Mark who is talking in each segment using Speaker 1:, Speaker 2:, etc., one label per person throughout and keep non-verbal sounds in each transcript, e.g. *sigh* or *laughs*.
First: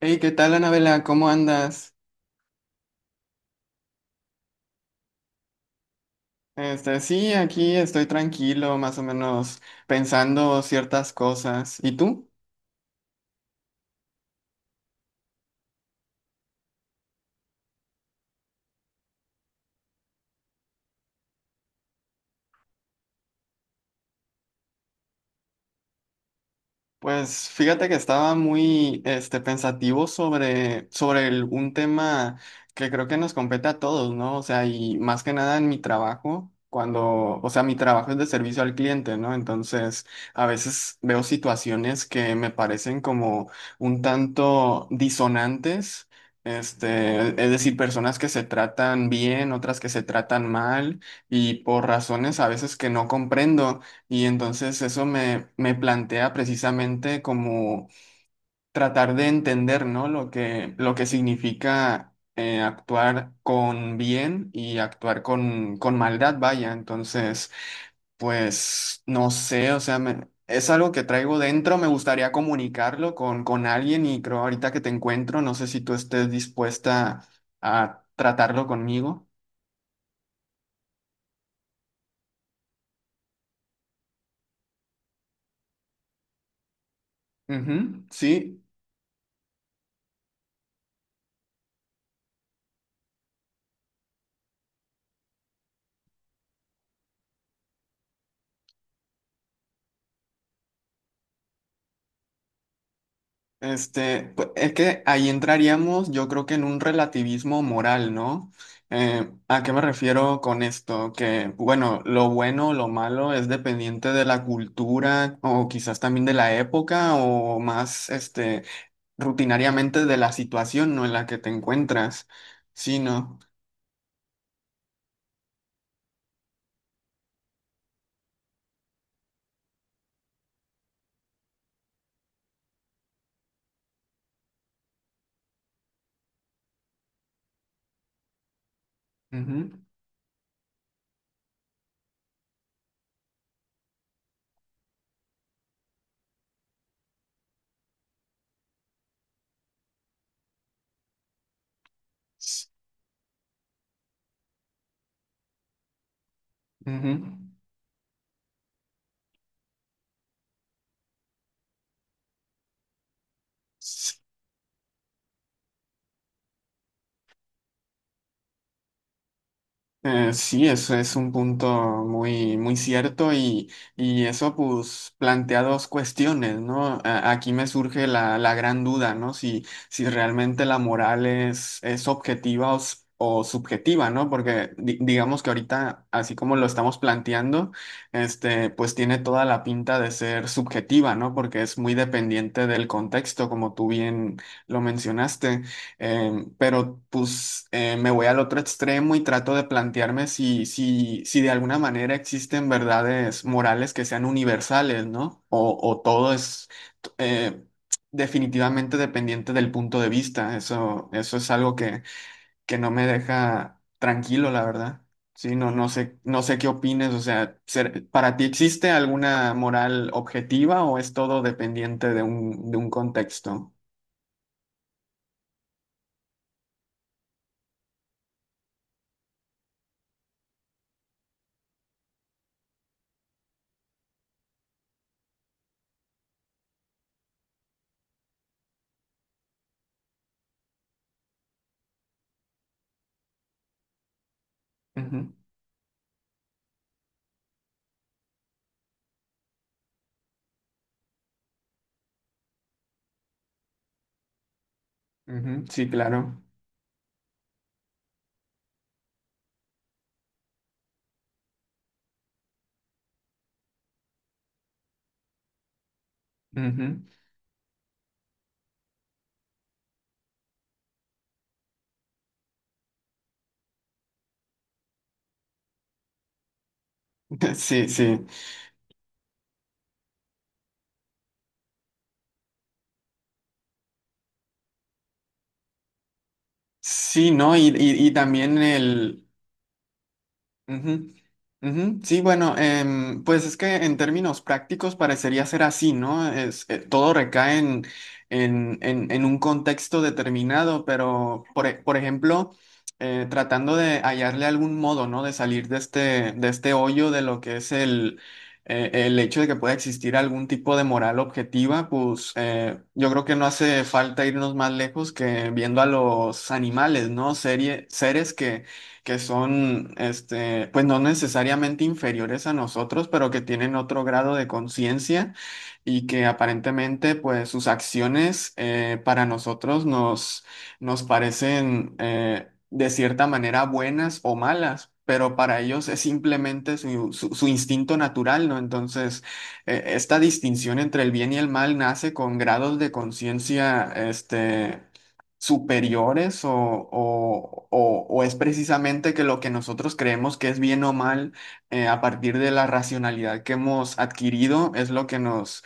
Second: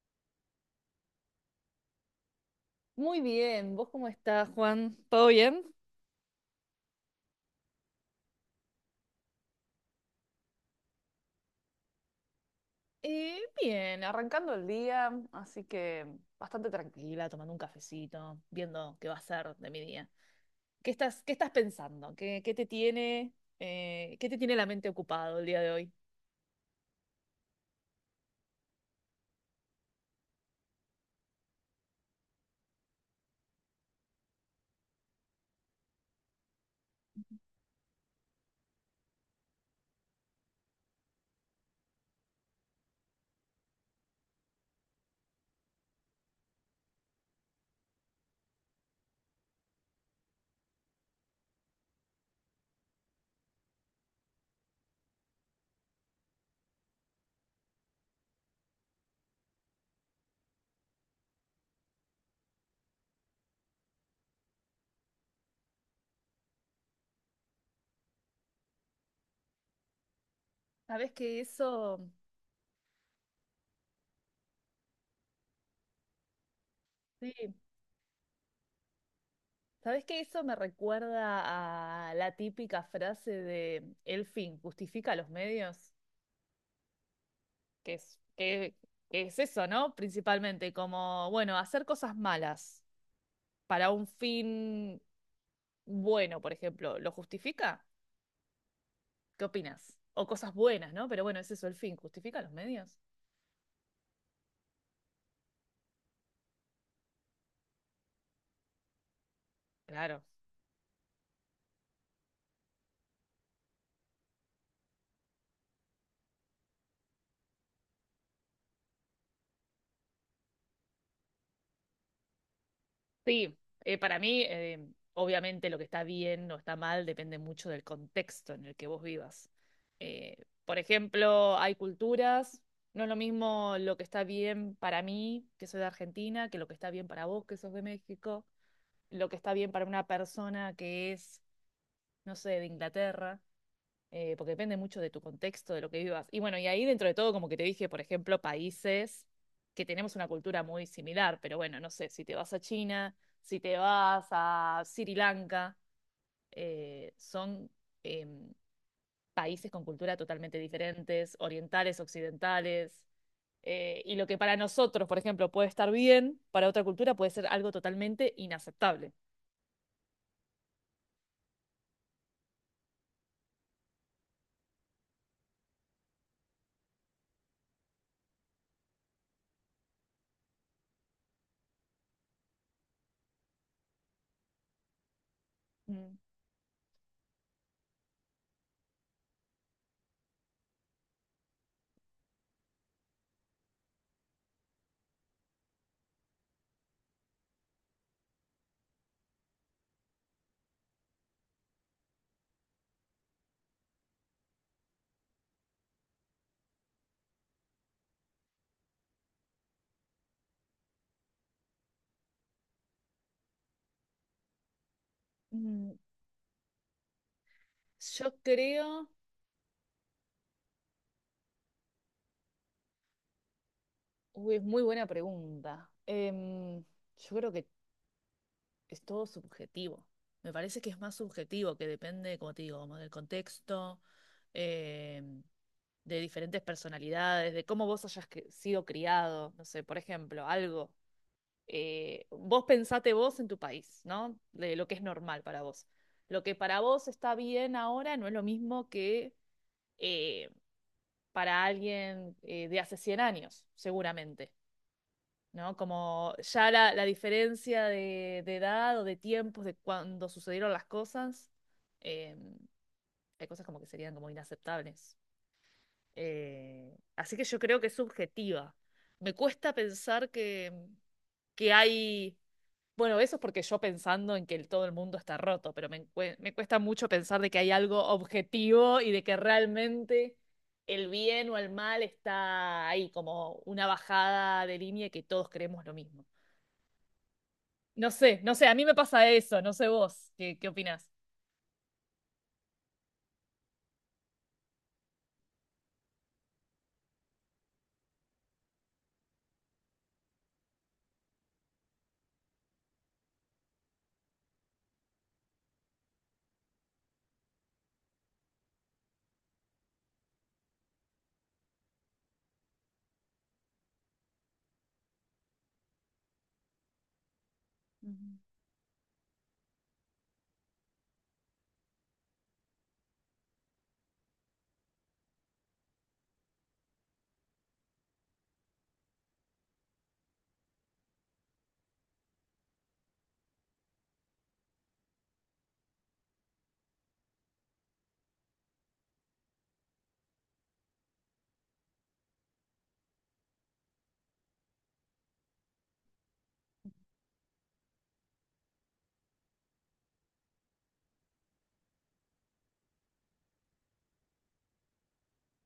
Speaker 1: Hey, ¿qué tal, Anabela? ¿Cómo andas?
Speaker 2: Muy bien, ¿vos cómo estás, Juan? ¿Todo bien?
Speaker 1: Sí, aquí estoy tranquilo, más o menos pensando ciertas cosas. ¿Y tú?
Speaker 2: Bien, arrancando el día, así que bastante tranquila, tomando un cafecito, viendo qué va a ser de mi día. ¿Qué estás pensando? ¿Qué te tiene la mente ocupado el día de hoy?
Speaker 1: Pues fíjate que estaba muy pensativo sobre un tema que creo que nos compete a todos, ¿no? O sea, y más que nada en mi trabajo, cuando, o sea, mi trabajo es de servicio al cliente, ¿no? Entonces, a veces veo situaciones que me parecen como un tanto disonantes. Es decir, personas que se tratan bien, otras que se tratan mal, y por razones a veces que no comprendo. Y entonces me plantea precisamente como tratar de entender, ¿no? Lo que significa actuar con bien y actuar con maldad, vaya. Entonces, pues no sé, o sea, es algo que
Speaker 2: ¿Sabes
Speaker 1: traigo
Speaker 2: que
Speaker 1: dentro, me
Speaker 2: eso,
Speaker 1: gustaría comunicarlo con alguien y creo ahorita que te encuentro, no sé si tú estés dispuesta
Speaker 2: sí.
Speaker 1: a tratarlo conmigo.
Speaker 2: ¿Sabes que eso me recuerda a la típica frase de el fin justifica los medios? Que
Speaker 1: Ujú,
Speaker 2: es,
Speaker 1: sí.
Speaker 2: que, que es eso, ¿no? Principalmente, como, bueno, hacer cosas malas para un fin bueno, por ejemplo, ¿lo justifica? ¿Qué opinas? O cosas buenas, ¿no? Pero bueno, es eso el fin. ¿Justifica los medios?
Speaker 1: Es que ahí entraríamos, yo creo que en un relativismo moral, ¿no? ¿A qué me
Speaker 2: Claro.
Speaker 1: refiero con esto? Que, bueno, lo bueno o lo malo es dependiente de la cultura o quizás también de la época o más, rutinariamente de la situación, ¿no? En la que te encuentras, sí, no.
Speaker 2: Sí, para mí, obviamente lo que está bien o está mal depende mucho del contexto en el que vos vivas. Eh, por ejemplo, hay culturas, no es lo mismo lo que está bien para mí, que soy de Argentina, que lo que está bien para vos, que sos de México, lo que está
Speaker 1: Ujú.
Speaker 2: bien para una persona que es, no sé, de Inglaterra, porque depende mucho de tu contexto, de lo que vivas. Y bueno, y ahí dentro de todo, como que te dije, por ejemplo, países que tenemos una cultura muy similar, pero bueno, no sé, si te vas a China, si te vas a Sri Lanka,
Speaker 1: Ujú.
Speaker 2: son em, países con cultura totalmente diferentes, orientales, occidentales. Y lo que para nosotros, por ejemplo, puede estar bien, para otra cultura puede ser algo totalmente inaceptable.
Speaker 1: Sí, eso es un punto muy cierto y eso pues plantea dos cuestiones, ¿no? Aquí me surge la gran duda, ¿no? Si, si realmente la moral es objetiva o o subjetiva, ¿no? Porque digamos que ahorita,
Speaker 2: Mm,
Speaker 1: así como lo estamos planteando, pues tiene toda la pinta de ser subjetiva, ¿no? Porque es muy dependiente del contexto, como tú bien lo mencionaste. Pero pues me voy al otro extremo y trato de plantearme si de alguna manera existen verdades morales que sean universales, ¿no? O todo es t- eh, definitivamente dependiente del punto de vista. Eso es algo que no me deja tranquilo, la verdad. Sí, no, no
Speaker 2: mm,
Speaker 1: sé, no sé qué opines. O sea, ¿para
Speaker 2: Yo
Speaker 1: ti existe
Speaker 2: creo
Speaker 1: alguna moral objetiva o es todo dependiente de un contexto?
Speaker 2: Uy, es muy buena pregunta. Yo creo que es todo subjetivo. Me parece que es más subjetivo, que depende, como te digo, como del contexto, em, de diferentes personalidades, de cómo vos hayas sido criado. No sé, por ejemplo, algo. Vos pensate vos en tu país, ¿no? De lo que es
Speaker 1: Ujú,
Speaker 2: normal para vos. Lo que para vos está bien ahora no es lo mismo que, eh, para alguien, de hace 100 años, seguramente.
Speaker 1: ujú,
Speaker 2: ¿No?
Speaker 1: sí,
Speaker 2: Como
Speaker 1: claro.
Speaker 2: ya la, diferencia de edad o de tiempos de cuando sucedieron las cosas, eh, hay cosas como que serían como inaceptables.
Speaker 1: Ujú. *laughs*
Speaker 2: Así que yo creo que es subjetiva. Me cuesta pensar que, que hay. Bueno, eso es porque yo pensando en que todo el mundo está roto, pero me cuesta mucho pensar de que hay
Speaker 1: Sí,
Speaker 2: algo
Speaker 1: sí,
Speaker 2: objetivo y de que realmente el bien o el mal está ahí, como una bajada de línea que todos creemos lo mismo.
Speaker 1: sí, ¿no? Y, y
Speaker 2: No sé, no
Speaker 1: también
Speaker 2: sé, a mí me
Speaker 1: el...
Speaker 2: pasa eso, no sé vos, ¿qué opinás?
Speaker 1: Ujú, ujú. Sí, bueno, pues es que en términos prácticos parecería ser así, ¿no? Es, todo recae en en- un contexto determinado, pero por ejemplo, tratando de hallarle algún modo, ¿no? De salir de este hoyo de lo que es el hecho de que pueda existir algún tipo de moral objetiva, pues yo creo que no hace falta irnos más lejos que viendo a los animales, ¿no? Seres
Speaker 2: Ujú.
Speaker 1: que son, pues no necesariamente inferiores a nosotros, pero que tienen otro grado de conciencia y que aparentemente, pues sus acciones para nosotros nos parecen de cierta manera buenas o malas. Pero para ellos es simplemente su, su instinto natural, ¿no? Entonces, esta distinción entre el bien y el mal nace con grados de conciencia, superiores o o es precisamente que lo que nosotros creemos que es bien o mal a partir de la racionalidad que hemos adquirido es lo que nos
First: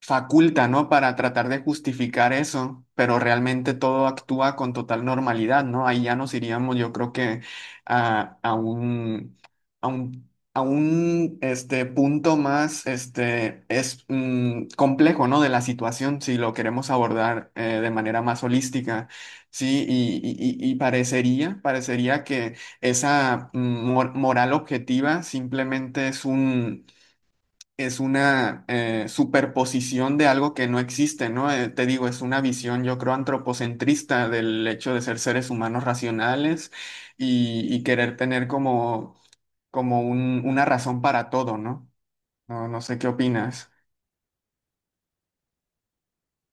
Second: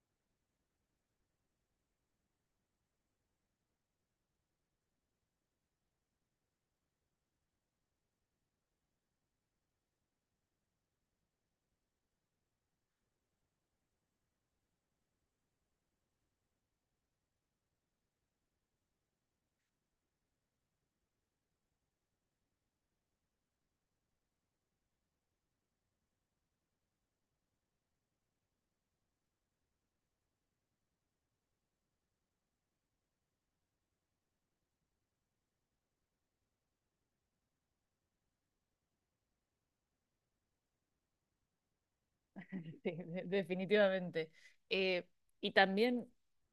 Speaker 1: faculta, ¿no? Para tratar de justificar eso, pero realmente todo actúa con total normalidad, ¿no? Ahí ya nos iríamos, yo creo que a, a un, a un punto más complejo, ¿no? De la situación, si lo queremos abordar de manera más holística, ¿sí? Y y parecería, parecería que esa moral objetiva simplemente es una superposición de algo que no existe, ¿no? Te digo, es una visión, yo creo, antropocentrista del hecho de ser seres humanos racionales y querer tener como, una razón para todo, ¿no? No,
Speaker 2: *laughs*
Speaker 1: no
Speaker 2: Sí,
Speaker 1: sé qué opinas.
Speaker 2: definitivamente. Eh, y también,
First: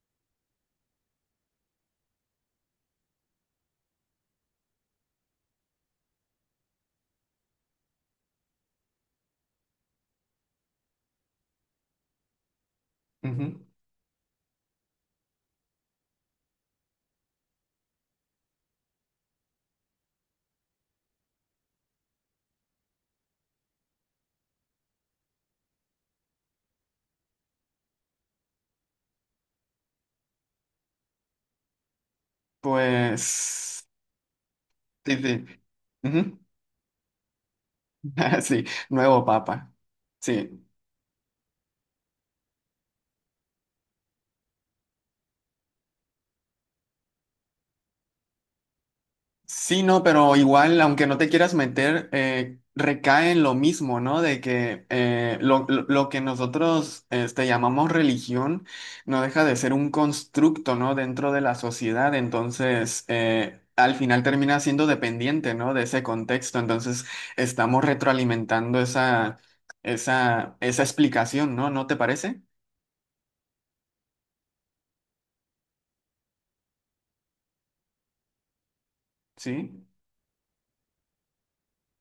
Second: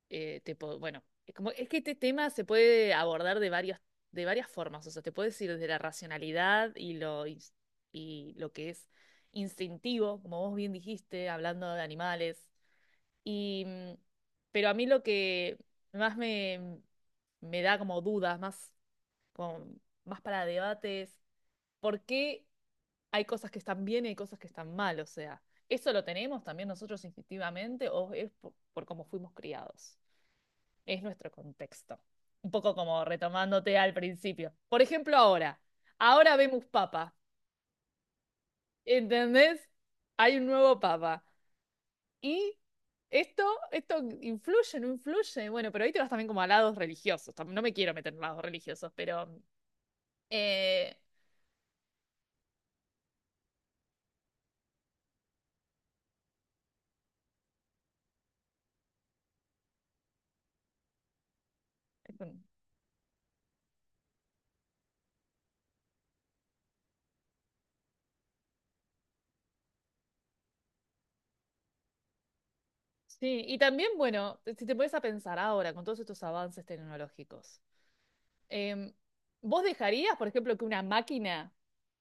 Speaker 2: bueno, es como, es que este tema se puede abordar de varias, formas, o sea, te puedes ir desde la racionalidad y lo, que es instintivo, como vos bien dijiste, hablando de animales.
Speaker 1: Ujú.
Speaker 2: Y, mm, pero a mí lo que más me da como dudas, más, como, más para debates, por qué hay cosas que están bien y hay cosas que están mal. O sea, ¿eso lo tenemos también nosotros instintivamente o es por, cómo fuimos criados? Es nuestro contexto. Un poco como retomándote
Speaker 1: Pues,
Speaker 2: al principio. Por
Speaker 1: sí,
Speaker 2: ejemplo,
Speaker 1: sí.
Speaker 2: ahora. Ahora
Speaker 1: Ujú.
Speaker 2: vemos papa.
Speaker 1: *laughs* Sí, nuevo
Speaker 2: ¿Entendés?
Speaker 1: papa.
Speaker 2: Hay un
Speaker 1: Sí.
Speaker 2: nuevo papa. Y esto, esto influye, no influye. Bueno, pero ahí te vas también como a lados religiosos. No me quiero meter en lados religiosos, pero.
Speaker 1: Sí, no, pero igual,
Speaker 2: eh,
Speaker 1: aunque no te quieras meter, recae en lo mismo, ¿no? De que lo que nosotros llamamos religión no deja de ser un constructo, ¿no? Dentro de la sociedad,
Speaker 2: es un-
Speaker 1: entonces al final termina siendo dependiente, ¿no? De ese contexto, entonces estamos retroalimentando esa explicación, ¿no? ¿No te parece?
Speaker 2: Sí, y también, bueno, si te pones a pensar ahora con todos estos avances tecnológicos, em, ¿vos
Speaker 1: Sí.
Speaker 2: dejarías, por ejemplo, que una máquina,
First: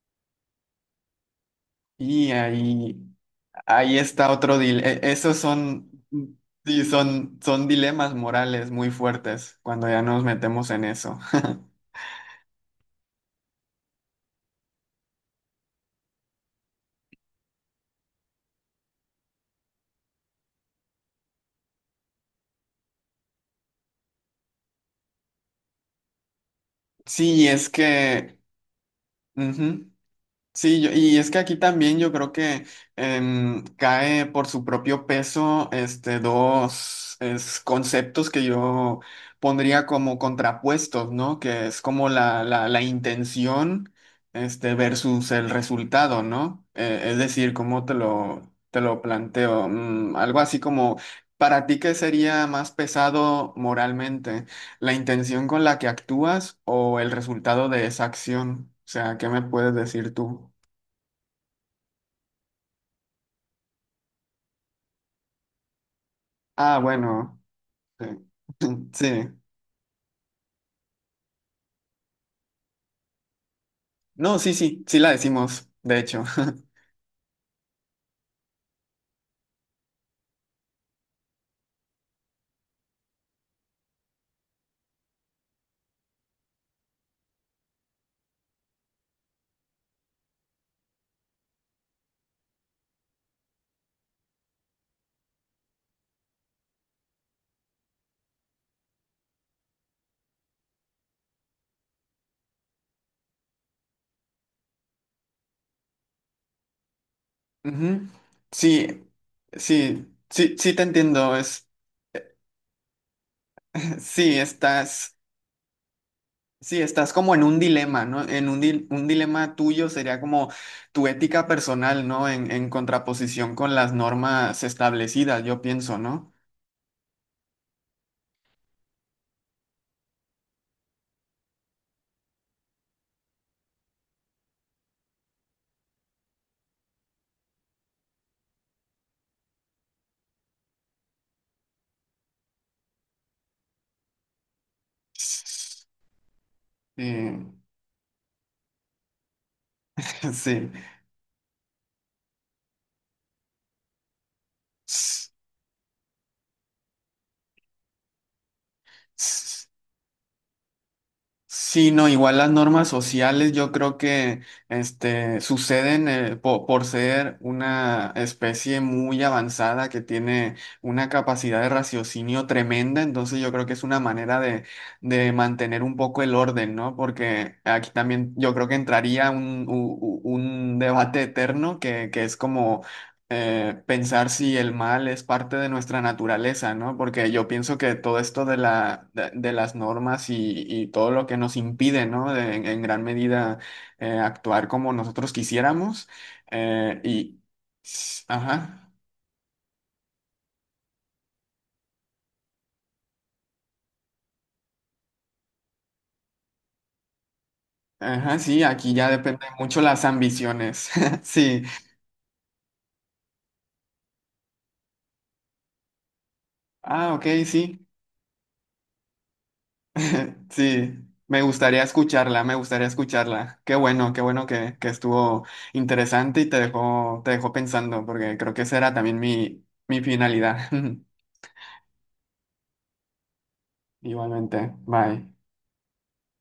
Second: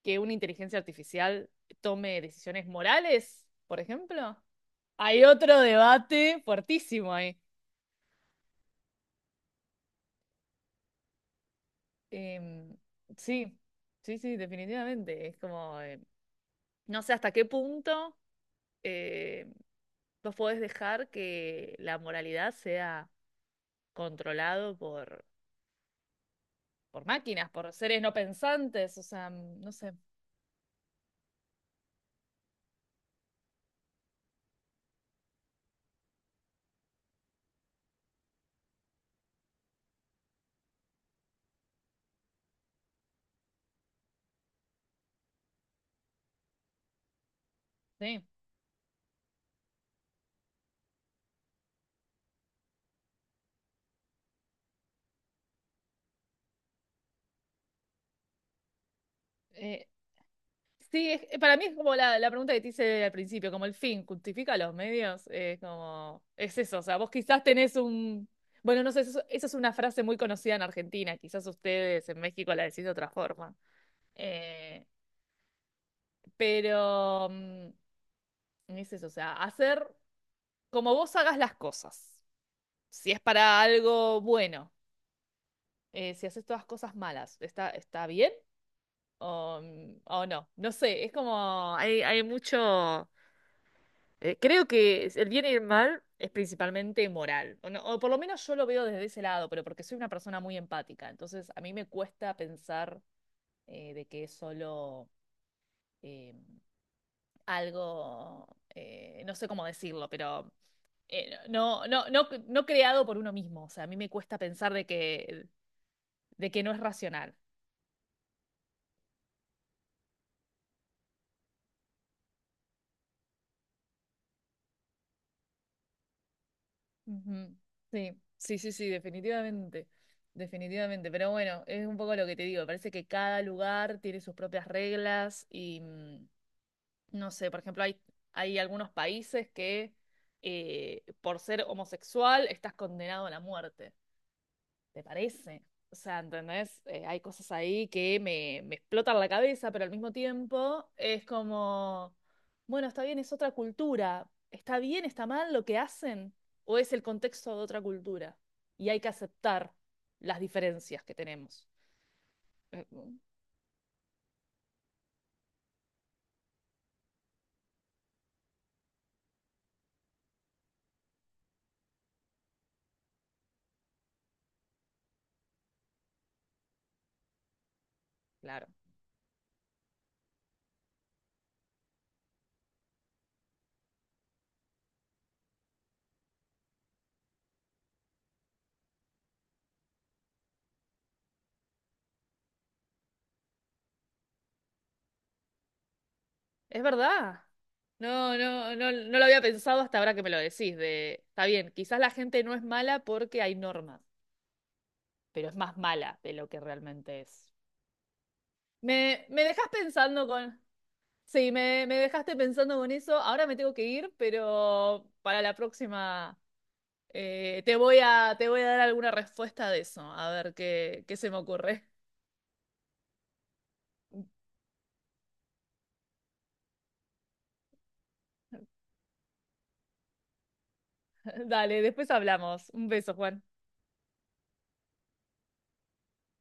Speaker 2: que una inteligencia artificial tome
Speaker 1: Y
Speaker 2: decisiones
Speaker 1: ahí...
Speaker 2: morales, por
Speaker 1: Ahí está
Speaker 2: ejemplo?
Speaker 1: otro dilema.
Speaker 2: Hay
Speaker 1: Esos
Speaker 2: otro
Speaker 1: son,
Speaker 2: debate
Speaker 1: sí,
Speaker 2: fuertísimo ahí.
Speaker 1: son, son dilemas morales muy fuertes cuando ya nos metemos en eso. *laughs*
Speaker 2: Em, sí, sí, sí, definitivamente. Es como, no sé hasta qué punto, eh, vos podés dejar que la moralidad sea controlado por
Speaker 1: Sí,
Speaker 2: máquinas, por
Speaker 1: es
Speaker 2: seres no
Speaker 1: que
Speaker 2: pensantes, o sea, no sé,
Speaker 1: ujú. Sí, y es que aquí también yo creo que cae por su propio peso dos conceptos que yo pondría como contrapuestos, ¿no? Que es como la intención versus el resultado, ¿no? Es decir, ¿cómo
Speaker 2: sí.
Speaker 1: te lo planteo? Mm, algo así como, ¿para ti qué sería más pesado moralmente? ¿La intención con la que actúas o el resultado de esa acción? O sea, ¿qué me puedes
Speaker 2: Eh,
Speaker 1: decir tú?
Speaker 2: sí, para mí es como la, pregunta que te hice al principio, como el fin, ¿justifica los medios? Es como, es
Speaker 1: Ah,
Speaker 2: eso, o sea, vos
Speaker 1: bueno.
Speaker 2: quizás tenés
Speaker 1: eh,
Speaker 2: bueno,
Speaker 1: *laughs*
Speaker 2: no sé,
Speaker 1: Sí.
Speaker 2: eso es una frase muy conocida en Argentina, quizás ustedes en México la decís de otra forma.
Speaker 1: No, sí, sí,
Speaker 2: Eh,
Speaker 1: sí la decimos, de hecho. *laughs*
Speaker 2: pero es eso, o sea, hacer como vos hagas las cosas, si es para algo bueno, si haces todas cosas malas, ¿está bien? O, o no, no sé, es como hay mucho, creo que el bien y el mal es principalmente moral, o, no- o por lo menos yo lo veo desde ese lado, pero porque soy una persona muy empática, entonces a mí me cuesta pensar, de que es solo, eh,
Speaker 1: Ujú.
Speaker 2: algo,
Speaker 1: Sí,
Speaker 2: no sé cómo
Speaker 1: sí,
Speaker 2: decirlo, pero
Speaker 1: sí, sí te entiendo. Es,
Speaker 2: no, no creado por uno mismo, o sea, a mí
Speaker 1: *clears throat*
Speaker 2: me cuesta
Speaker 1: sí,
Speaker 2: pensar de
Speaker 1: estás,
Speaker 2: que, de que no
Speaker 1: sí,
Speaker 2: es
Speaker 1: estás como
Speaker 2: racional.
Speaker 1: en un dilema, ¿no? Un dilema tuyo sería como tu ética personal, ¿no? En contraposición con las normas establecidas, yo pienso, ¿no?
Speaker 2: Ujú. Sí, sí, sí, sí, definitivamente, definitivamente. Pero bueno, es un poco lo que te digo. Parece que cada lugar tiene sus propias reglas y no sé, por ejemplo, hay algunos países que, por ser homosexual estás condenado a la muerte. ¿Te parece? O sea, ¿entendés?
Speaker 1: Sí,
Speaker 2: Hay cosas ahí que me explotan la cabeza, pero al mismo tiempo
Speaker 1: *laughs*
Speaker 2: es como, bueno, está bien, es otra cultura. ¿Está bien, está mal lo que hacen? ¿O es el contexto de otra cultura? Y hay que
Speaker 1: sí.
Speaker 2: aceptar las diferencias que tenemos.
Speaker 1: Sí, no, igual las
Speaker 2: Eh,
Speaker 1: normas sociales yo creo que suceden por ser una especie muy avanzada que tiene una capacidad de raciocinio tremenda, entonces yo creo que es una manera de mantener un poco el orden, ¿no? Porque aquí también yo creo
Speaker 2: Claro.
Speaker 1: que entraría un debate eterno que es como pensar si el mal es parte de nuestra naturaleza, ¿no? Porque yo pienso que todo esto de de las normas y todo lo que nos impide, ¿no? En gran medida actuar como nosotros quisiéramos.
Speaker 2: Es
Speaker 1: eh, y,
Speaker 2: verdad. No, no,
Speaker 1: ajá,
Speaker 2: no, no lo había pensado hasta ahora que me lo decís, está bien, quizás la gente no es mala porque hay normas, pero es más mala de lo que realmente es.
Speaker 1: ajá, sí, aquí ya
Speaker 2: Me
Speaker 1: depende
Speaker 2: dejas
Speaker 1: mucho las
Speaker 2: pensando con...
Speaker 1: ambiciones. *laughs*
Speaker 2: Sí,
Speaker 1: Sí.
Speaker 2: me dejaste pensando con eso. Ahora me tengo que ir, pero para la próxima,
Speaker 1: Ah, ok,
Speaker 2: te
Speaker 1: sí.
Speaker 2: voy a, te voy a dar alguna respuesta de eso. A
Speaker 1: *laughs*
Speaker 2: ver
Speaker 1: Sí,
Speaker 2: qué se me
Speaker 1: me gustaría
Speaker 2: ocurre.
Speaker 1: escucharla, me gustaría escucharla. Qué bueno que estuvo interesante y te dejó pensando, porque creo que esa era también mi finalidad. *laughs*
Speaker 2: *laughs* Dale, después hablamos. Un beso, Juan.
Speaker 1: Igualmente, bye.